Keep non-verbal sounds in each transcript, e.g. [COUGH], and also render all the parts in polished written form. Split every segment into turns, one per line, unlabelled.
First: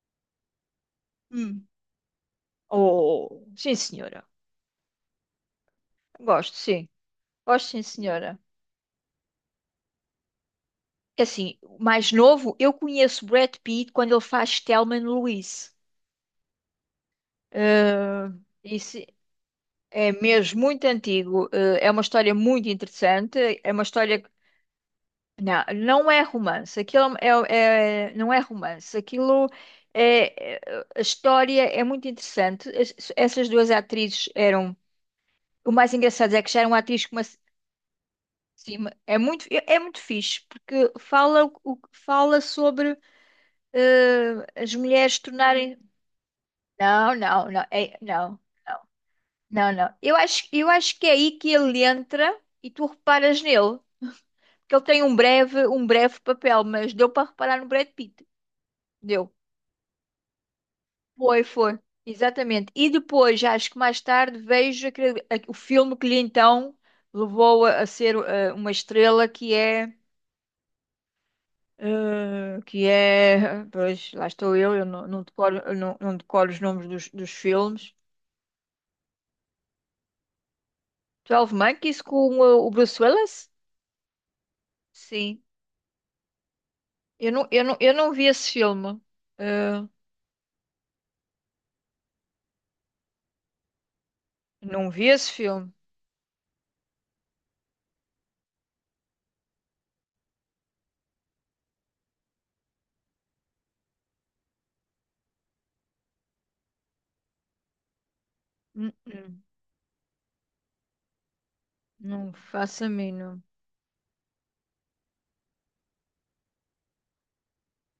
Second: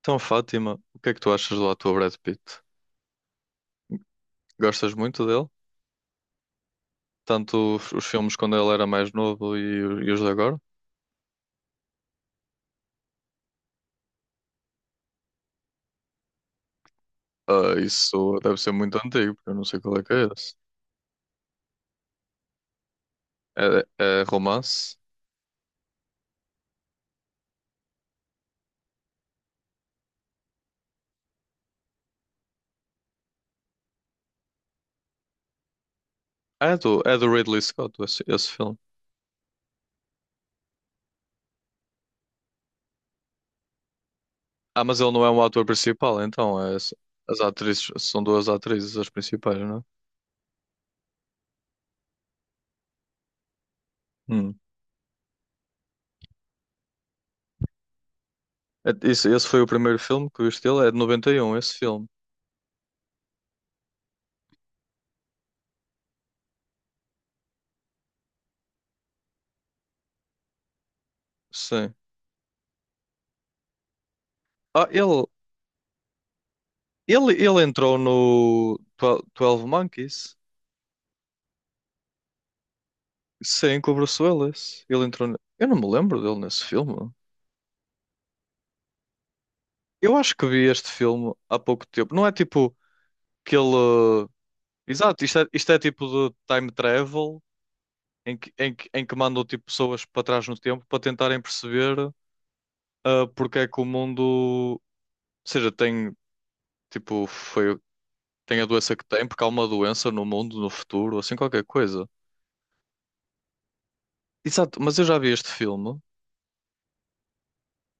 Então, Fátima, o que é que tu achas
Hum.
do ator Brad Pitt?
Oh, sim, senhora.
Gostas muito dele?
Gosto, sim. Gosto,
Tanto
sim,
os filmes
senhora.
quando ele era mais novo e os de agora?
Assim, o mais novo, eu conheço Brad Pitt quando ele faz Thelma e Louise.
Ah,
Ah,
isso deve ser muito
isso
antigo, porque eu não sei qual é
é
que é esse.
mesmo muito antigo. Ah, é uma história muito interessante.
É, é romance?
Não, não é romance. Aquilo não é romance. É. é- A história é muito interessante. Essas duas atrizes eram. O mais engraçado é que já
Ah,
eram
É do,
atrizes.
é do Ridley Scott, esse filme.
É muito, é muito fixe, porque fala, fala sobre as
Ah, mas ele
mulheres
não é um ator
tornarem.
principal, então.
Não,
As
não, não,
atrizes,
é-
são
não,
duas
não,
atrizes as principais,
não,
não
não. Eu acho que é aí que ele entra e tu reparas nele,
é? Hum.
porque ele tem um breve papel, mas deu para reparar no Brad Pitt.
Isso,
Deu.
esse foi o primeiro filme que eu vi dele, é de noventa e
Foi,
um esse
foi.
filme.
Exatamente. E depois, já acho que mais tarde, vejo o filme que lhe então levou a ser uma estrela,
Sim.
que é. Pois, lá estou eu,
Ah,
não
ele,
decoro, eu não, não decoro os nomes dos
ele, ele
filmes.
entrou no Twelve Monkeys.
12 Monkeys com o Bruce Willis?
Sim, com o Bruce Willis. Ele entrou.
Sim.
Eu não me lembro dele nesse filme.
Eu não vi esse filme. Eh,
Eu acho que vi este filme há pouco tempo. Não é tipo que ele.
não vi
Exato,
esse
isto é, isto
filme.
é tipo de time travel em que mandam tipo, pessoas para trás no tempo para tentarem perceber porque é que o mundo. Ou seja, tem tipo, foi, tem a
Hum,
doença que tem, porque
hum.
há uma doença no mundo, no futuro, assim qualquer coisa.
Não faço a mínima.
Exato, mas eu já vi este filme.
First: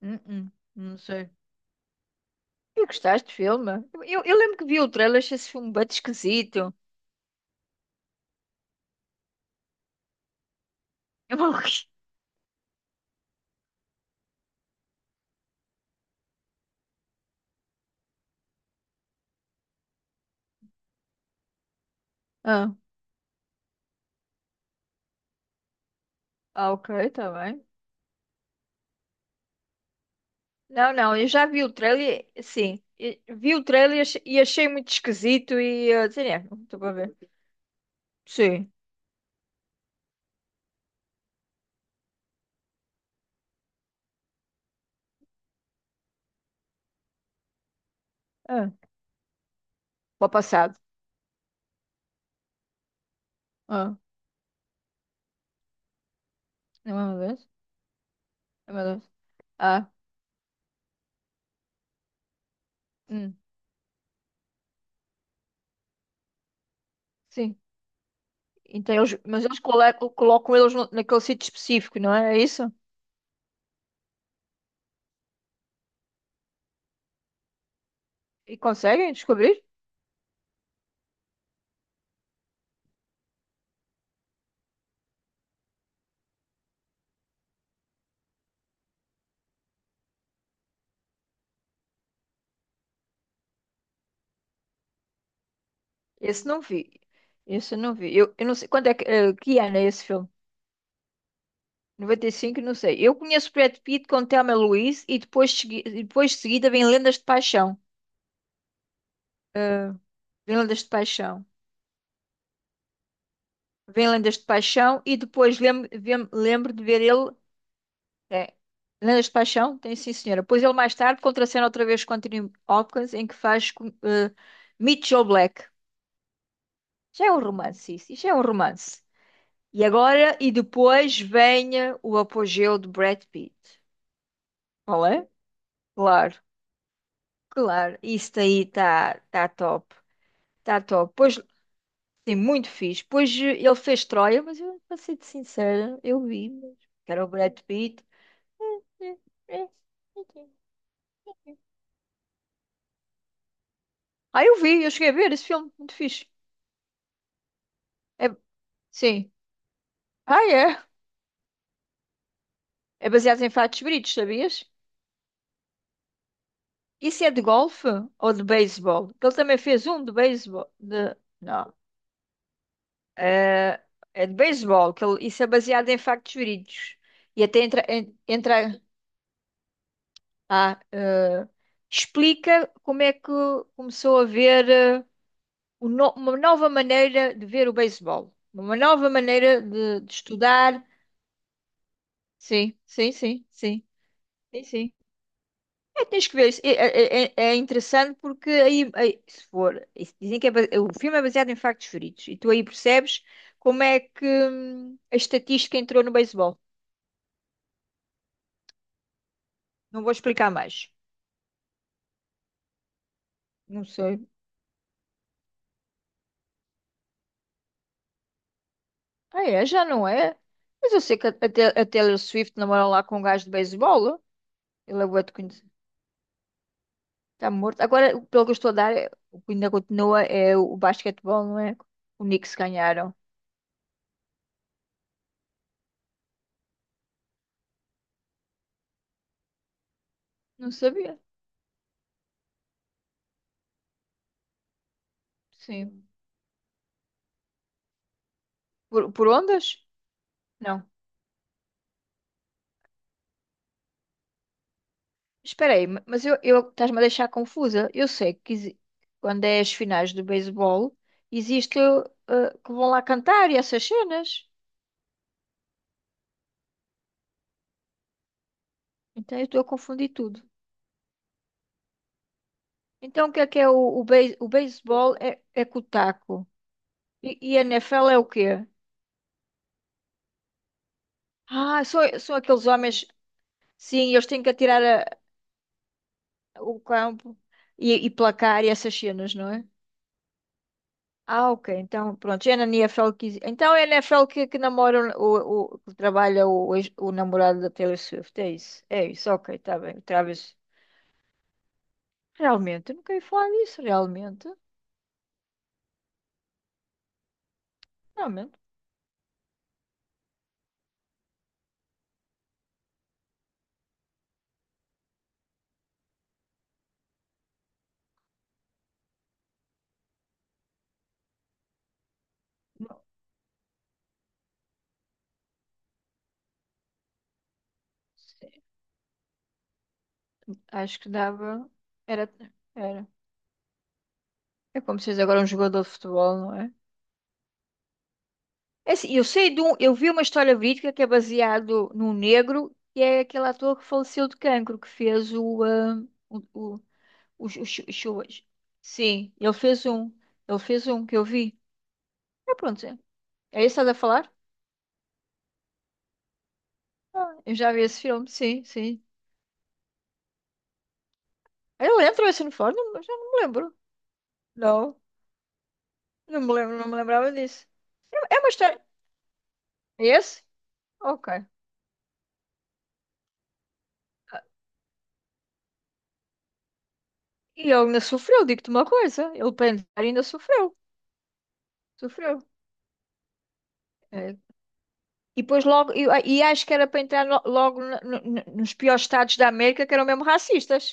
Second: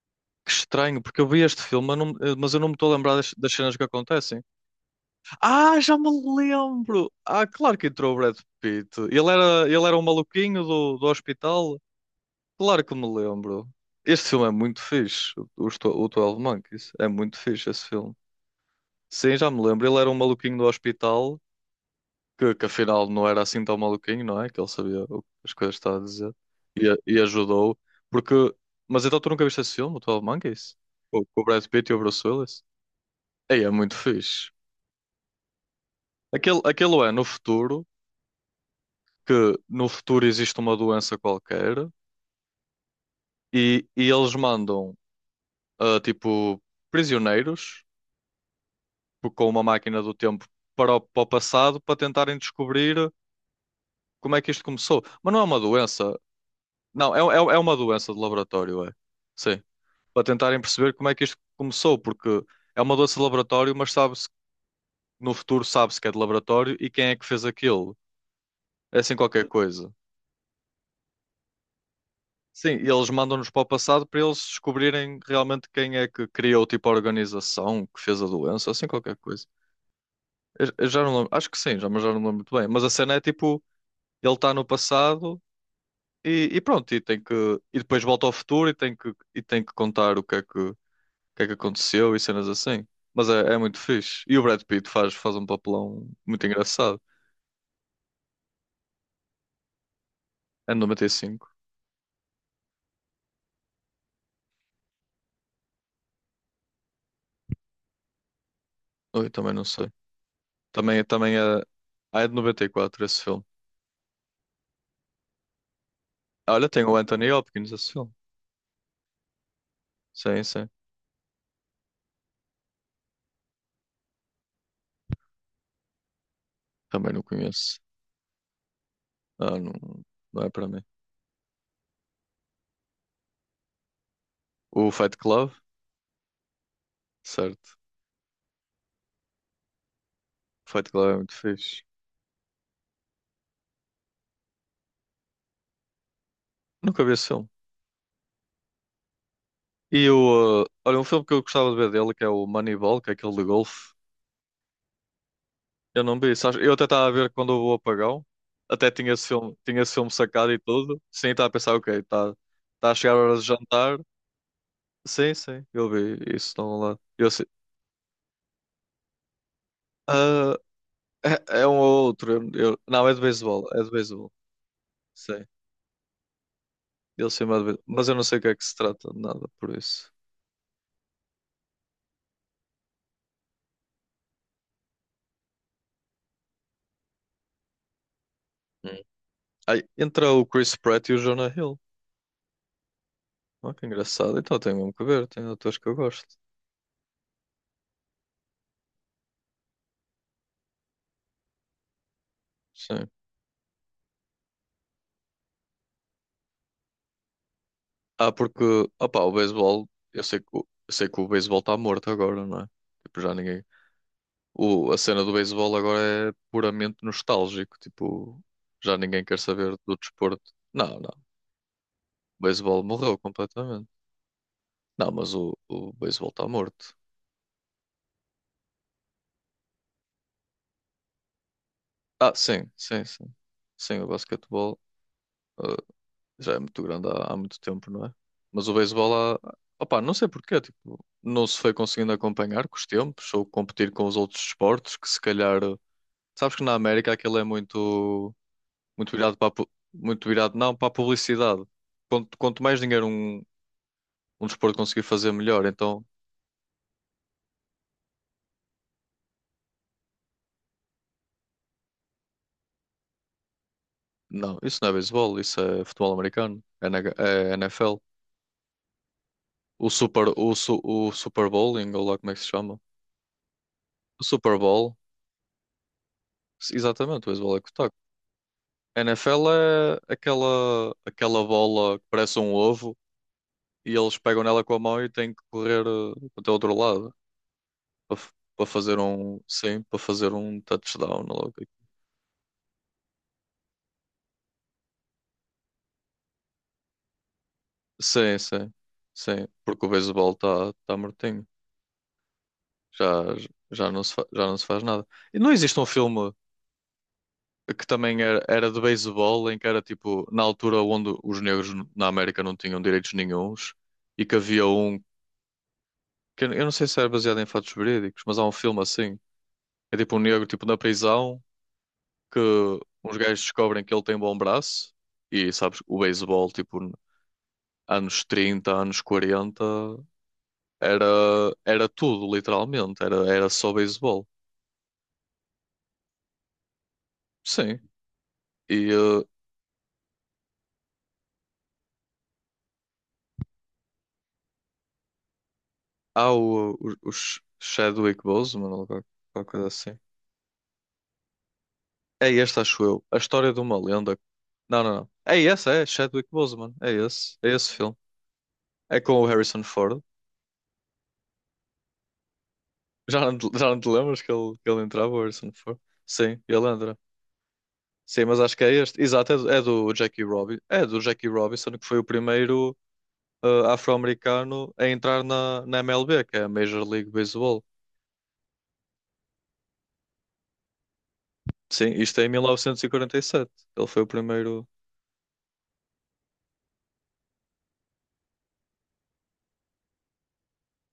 Que
Não
estranho, porque eu
sei.
vi este filme, mas eu não me
E
estou a lembrar
gostaste
das,
do
das
filme?
cenas que
Eu
acontecem.
lembro que vi o trailer, achei esse filme
Ah,
bem
já me
esquisito.
lembro! Ah, claro que entrou o Brad Pitt. Ele era um maluquinho do
Eu- [LAUGHS]
hospital. Claro que me lembro. Este filme é muito fixe. O 12 Monkeys. É muito fixe esse filme. Sim, já me lembro. Ele era um maluquinho do hospital, que
Ah,
afinal não era assim tão maluquinho, não é? Que ele sabia as coisas que estava a dizer.
ah,
E,
ok,
a- e
está bem.
ajudou. Porque. Mas então tu nunca viste esse filme, o 12 Monkeys?
Não, não,
Com,
eu
com o
já vi
Brad
o
Pitt e o Bruce
trailer,
Willis?
sim, vi
Ei,
o
é muito
trailer e e
fixe.
achei muito esquisito e sei lá,
Aquele,
não estou para
aquele é
ver.
no futuro.
Sim,
Que no futuro existe uma doença qualquer e eles mandam tipo prisioneiros
ah,
com uma máquina do
para o
tempo
passado.
para o, passado para tentarem descobrir
Ah,
como é que isto começou. Mas não é uma doença.
não é
Não, é,
meu Deus,
é, é uma doença de
é meu
laboratório, é.
Deus.
Sim.
Ah,
Para tentarem perceber como é que isto começou, porque é uma doença de
hum,
laboratório, mas sabe-se, no futuro sabe-se que é de laboratório e quem é que fez
sim.
aquilo.
Então
É assim
eles, mas
qualquer
eles
coisa.
colocam, colocam eles naquele sítio específico, não é? É isso?
Sim, e eles mandam-nos para o passado para eles descobrirem realmente quem é que criou tipo a organização que fez a
E
doença, assim
conseguem
qualquer coisa.
descobrir?
Eu já não lembro, acho que sim, já, mas já não lembro muito bem. Mas a cena é tipo, ele está no passado e pronto, e tem que e depois volta ao futuro e tem que contar o que é que aconteceu e cenas assim. Mas é muito fixe. E o Brad Pitt faz um papelão muito
Esse não vi.
engraçado.
Esse eu não vi. Eu não sei quando é que, que ano é esse filme?
É de 95.
95, não sei. Eu conheço Brad Pitt com Thelma Louise e depois, e depois de seguida vem Lendas de Paixão.
Oi, também não sei.
Vem Lendas de
Também é,
Paixão.
ah, é de 94 esse filme.
Vem Lendas de Paixão e depois lembro,
Olha,
lembro de
tem o
ver
Anthony
ele.
Hopkins esse filme.
É, Lendas de Paixão? Tem sim,
Sim,
senhora. Pois
sim.
ele mais tarde contracena outra vez com Anthony Hopkins, em que faz com, Mitchell Black.
Também não
Já é um
conheço.
romance, isso. Isso é um romance.
Ah, não,
E agora,
não é
e
para mim.
depois vem o apogeu de Brad Pitt.
O
Qual
Fight
é?
Club,
Claro,
certo.
claro. Isso daí está tá tá top. Está
Fight Club
top.
é muito
Pois,
fixe.
sim, muito fixe. Pois ele fez Troia, mas eu, para ser sincera, eu vi, mas
Nunca vi
que era
esse
o
filme.
Brad Pitt. É, é, ok.
Olha, um filme que eu gostava de ver dele, que é o Moneyball, que é aquele de golfe.
Ah, eu vi, eu cheguei a ver esse filme, muito
Eu não
fixe.
vi, sabes? Eu até estava a ver quando houve o apagão.
É...
Até tinha esse
Sim.
filme, tinha esse filme
Ah,
sacado e
é?
tudo. Sim, estava a pensar, ok, está tá a
É
chegar a hora de
baseado em fatos
jantar.
verídicos, sabias?
Sim, sim, eu vi isso estão lá.
Isso
Eu,
é de
sei-
golfe ou de beisebol? Que ele também fez um de
ah,
beisebol. De...
é
Não.
um ou outro. Não, é de beisebol,
É,
é de
é
beisebol.
de beisebol, que ele... isso é baseado em factos verídicos.
Ele
E até
chama de.
entra.
Mas eu não sei o que é que se
Entra...
trata de nada por isso.
Ah, eh, explica como é que começou a ver o no- uma nova maneira de ver o beisebol, uma
Hum.
nova maneira
Ai,
de
entra o
estudar.
Chris Pratt e o Jonah Hill.
Sim, sim, sim,
Oh,
sim,
que engraçado. Então
sim,
tenho mesmo
sim.
que ver. Tem atores que eu
É,
gosto.
tens que ver, isso. É é interessante porque aí, se for, isso dizem que é, o filme é baseado em factos verídicos e tu aí
Sim.
percebes como é que a estatística entrou no beisebol.
Ah, porque. Opá, o beisebol.
Não vou
Eu sei que,
explicar
o-
mais.
eu sei que o beisebol está morto agora, não é? Tipo, já ninguém.
Não sei.
A cena do beisebol agora é puramente nostálgico. Tipo, já ninguém quer
Ah, é,
saber
já
do
não é?
desporto.
Mas
Não,
eu
não.
sei que a a Taylor
O
Swift
beisebol
namora lá
morreu
com um gajo de
completamente.
beisebol. Ele é
Não,
bué de
mas o,
conhecido.
o beisebol está morto.
Está morto. Agora, pelo que eu estou a dar, o que ainda continua é o basquetebol, não é? O
Ah,
Knicks
sim, sim,
ganharam.
sim. Sim, o basquetebol. ah, Já é muito grande há muito tempo, não é? Mas o beisebol há. Opá, não sei porquê,
Não
tipo,
sabia.
não se foi conseguindo acompanhar com os tempos ou competir com os outros esportes que se calhar.
Sim.
Sabes que na América aquilo é muito, muito
Por
virado para a
ondas?
muito virado, não,
Não.
para a publicidade. Quanto mais dinheiro um desporto conseguir fazer, melhor.
Espera aí,
Então,
eu estás-me a deixar confusa. Eu sei que exi- Quando é as finais do beisebol, existe que vão lá cantar e essas cenas.
não, isso não é beisebol, isso é futebol americano, é, NH é NFL.
Então eu estou a confundir tudo.
O Super Bowling, ou lá como é que se chama?
Então o que é
O
o
Super Bowl,
beisebol é, é com o taco.
exatamente, o beisebol
E
é
a
que está.
NFL é o quê?
NFL é aquela
Ah,
bola
são,
que
são
parece um
aqueles
ovo
homens,
e
sim,
eles
eles
pegam
têm que
nela com a mão e têm que correr até o outro
o
lado
campo e
para
placar
para
e essas
fazer
cenas,
um,
não é?
sim, para fazer um touchdown
Ah,
logo.
ok. Então, pronto, é na NFL que... Então é a NFL que namora que trabalha o namorado da Taylor
Sim,
Swift, é
sim,
isso? É isso,
sim,
ok, está
porque o
bem. O
beisebol
Travis,
está tá tá mortinho.
realmente, eu
Já,
nunca ia falar disso,
já não se, fa- já
realmente.
não se faz nada. E não existe um filme que também era,
Realmente.
era de beisebol em que era tipo, na altura onde os negros na América não tinham direitos nenhuns e que que eu não sei se era baseado em fatos verídicos, mas há um filme assim. É tipo um negro tipo na prisão que
Bom,
uns gajos descobrem que ele tem bom braço e sabes, o beisebol tipo anos
sim,
trinta anos 40
acho
era
que dava...
era
Era,
tudo literalmente,
era.
era só beisebol.
É como se fosse agora um jogador de futebol, não é?
Sim. E
É assim, eu sei de um... Eu vi uma história verídica que é baseado num negro, que é aquele ator que faleceu de cancro, que fez o... ah,
há
o
os
Os,
Chadwick
chuas.
Boseman ou
Sim,
qualquer
ele
coisa
fez
assim.
um. Ele fez um que eu vi.
É
É
este, acho
pronto, é.
eu. A história de
É isso
uma
que estás a
lenda.
falar?
Não, não, não. É esse, é Chadwick Boseman. É
Ah,
esse, é
eu
esse
já vi
filme.
esse filme, sim,
É
sim.
com o Harrison Ford.
Eu lembro esse uniforme, mas já
Já
não
não,
me
te- já
lembro.
não te lembras que ele,
Não,
entrava, o Harrison Ford?
não
Sim,
me
ele
lembro, não me
entra.
lembrava disso.
Sim,
É
mas
uma
acho que é
história.
este. Exato, é do
É
Jackie
esse?
Robinson. É do Jackie
Ok.
Robinson, que foi o primeiro afro-americano a entrar na MLB, que é a Major League
E
Baseball.
ele ainda sofreu, digo-te uma coisa. Ele para entrar ainda sofreu.
Sim, isto é em
Sofreu.
1947. Ele foi o
É.
primeiro.
E depois logo. E acho que era para entrar logo nos piores estados da América, que eram mesmo racistas.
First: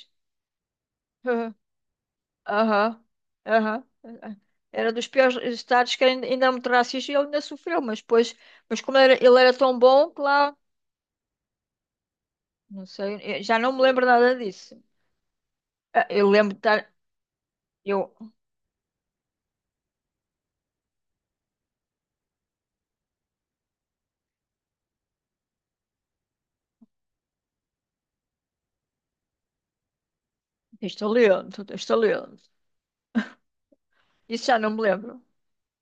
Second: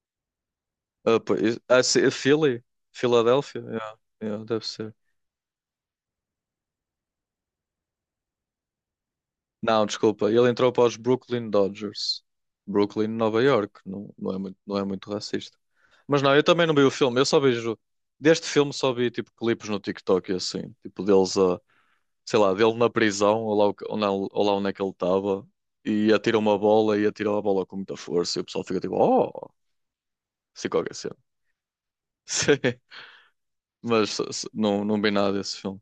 Pô,
[LAUGHS]
sim, Philly?
Aham,
Filadélfia?
aham.
Yeah, yeah, deve
Era
ser.
dos piores estados que ainda, ainda era muito racista e ele ainda sofreu, mas depois, ele era tão
Não,
bom que
desculpa. Ele
lá,
entrou para os Brooklyn Dodgers.
não
Brooklyn,
sei,
Nova
eu já não
York.
me lembro
Não, não
nada
é muito, não
disso.
é muito racista.
Ah,
Mas
eu
não, eu
lembro de
também não vi o
estar,
filme. Eu só vejo.
eu,
Deste filme só vi tipo clipes no TikTok e assim. Tipo deles a sei lá, dele na prisão, ou lá, o que- ou na- ou lá onde é que ele estava, e atira uma bola e atira a bola com muita força, e o pessoal fica tipo, oh, sei qualquer
estou
cena.
lendo, estou
[LAUGHS]
lendo.
Sim, mas
Isso já não me
não, não vi
lembro.
nada desse filme.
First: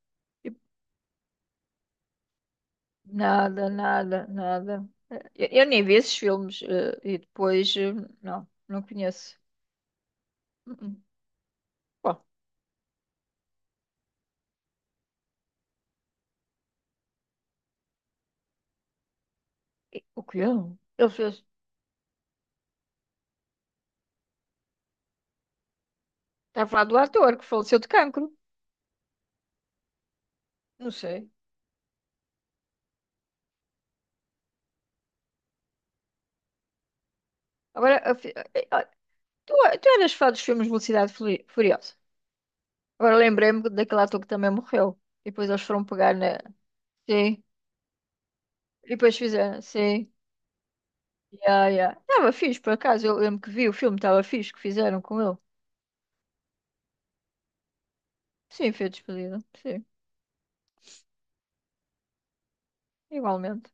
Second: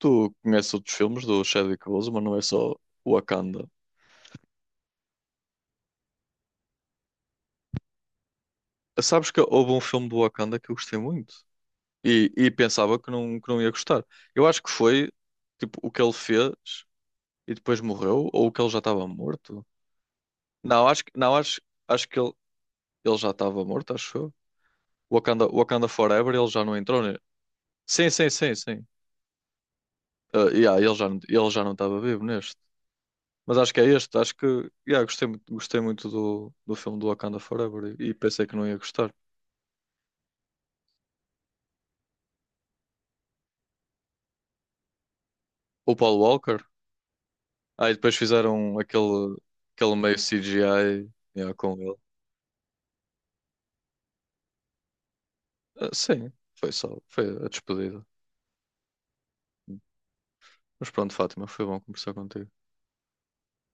Tu
E
conheces outros filmes do Chadwick Boseman, não é só Wakanda.
nada, nada, nada. Eu nem vi esses filmes e depois, não, não
Sabes
conheço.
que houve um filme do Wakanda que eu
Uh-uh.
gostei muito
Bom,
e pensava que não, ia gostar. Eu acho que foi tipo o que ele fez e depois morreu, ou o que ele já estava morto.
e- o que eu?
Não, acho
Ele
que não,
fez,
acho que ele já estava morto, acho eu. Wakanda, Wakanda Forever, ele
está
já
a
não
falar do
entrou, né?
ator que faleceu de
Sim,
cancro,
sim, sim, sim. Ah, yeah,
não
ele já, não-
sei.
ele já não estava vivo neste. Mas acho que é este, acho que yeah, gostei muito do filme do Wakanda Forever
Agora,
e
a fi-
pensei que não ia gostar.
Tu, tu eras fã dos filmes de Velocidade Furiosa. Agora lembrei-me daquele ator que também morreu. E depois eles foram
O
pegar
Paul
na.
Walker,
Sim.
aí depois fizeram
E depois
aquele,
fizeram.
aquele
Sim.
meio CGI, yeah,
Yeah,
com ele.
yeah. Estava fixe, por acaso. Eu lembro que vi o filme, estava fixe que fizeram com ele.
Ah, sim, foi só, foi a despedida.
Sim, foi despedida. Sim,
Mas pronto, Fátima, foi bom conversar contigo.
igualmente.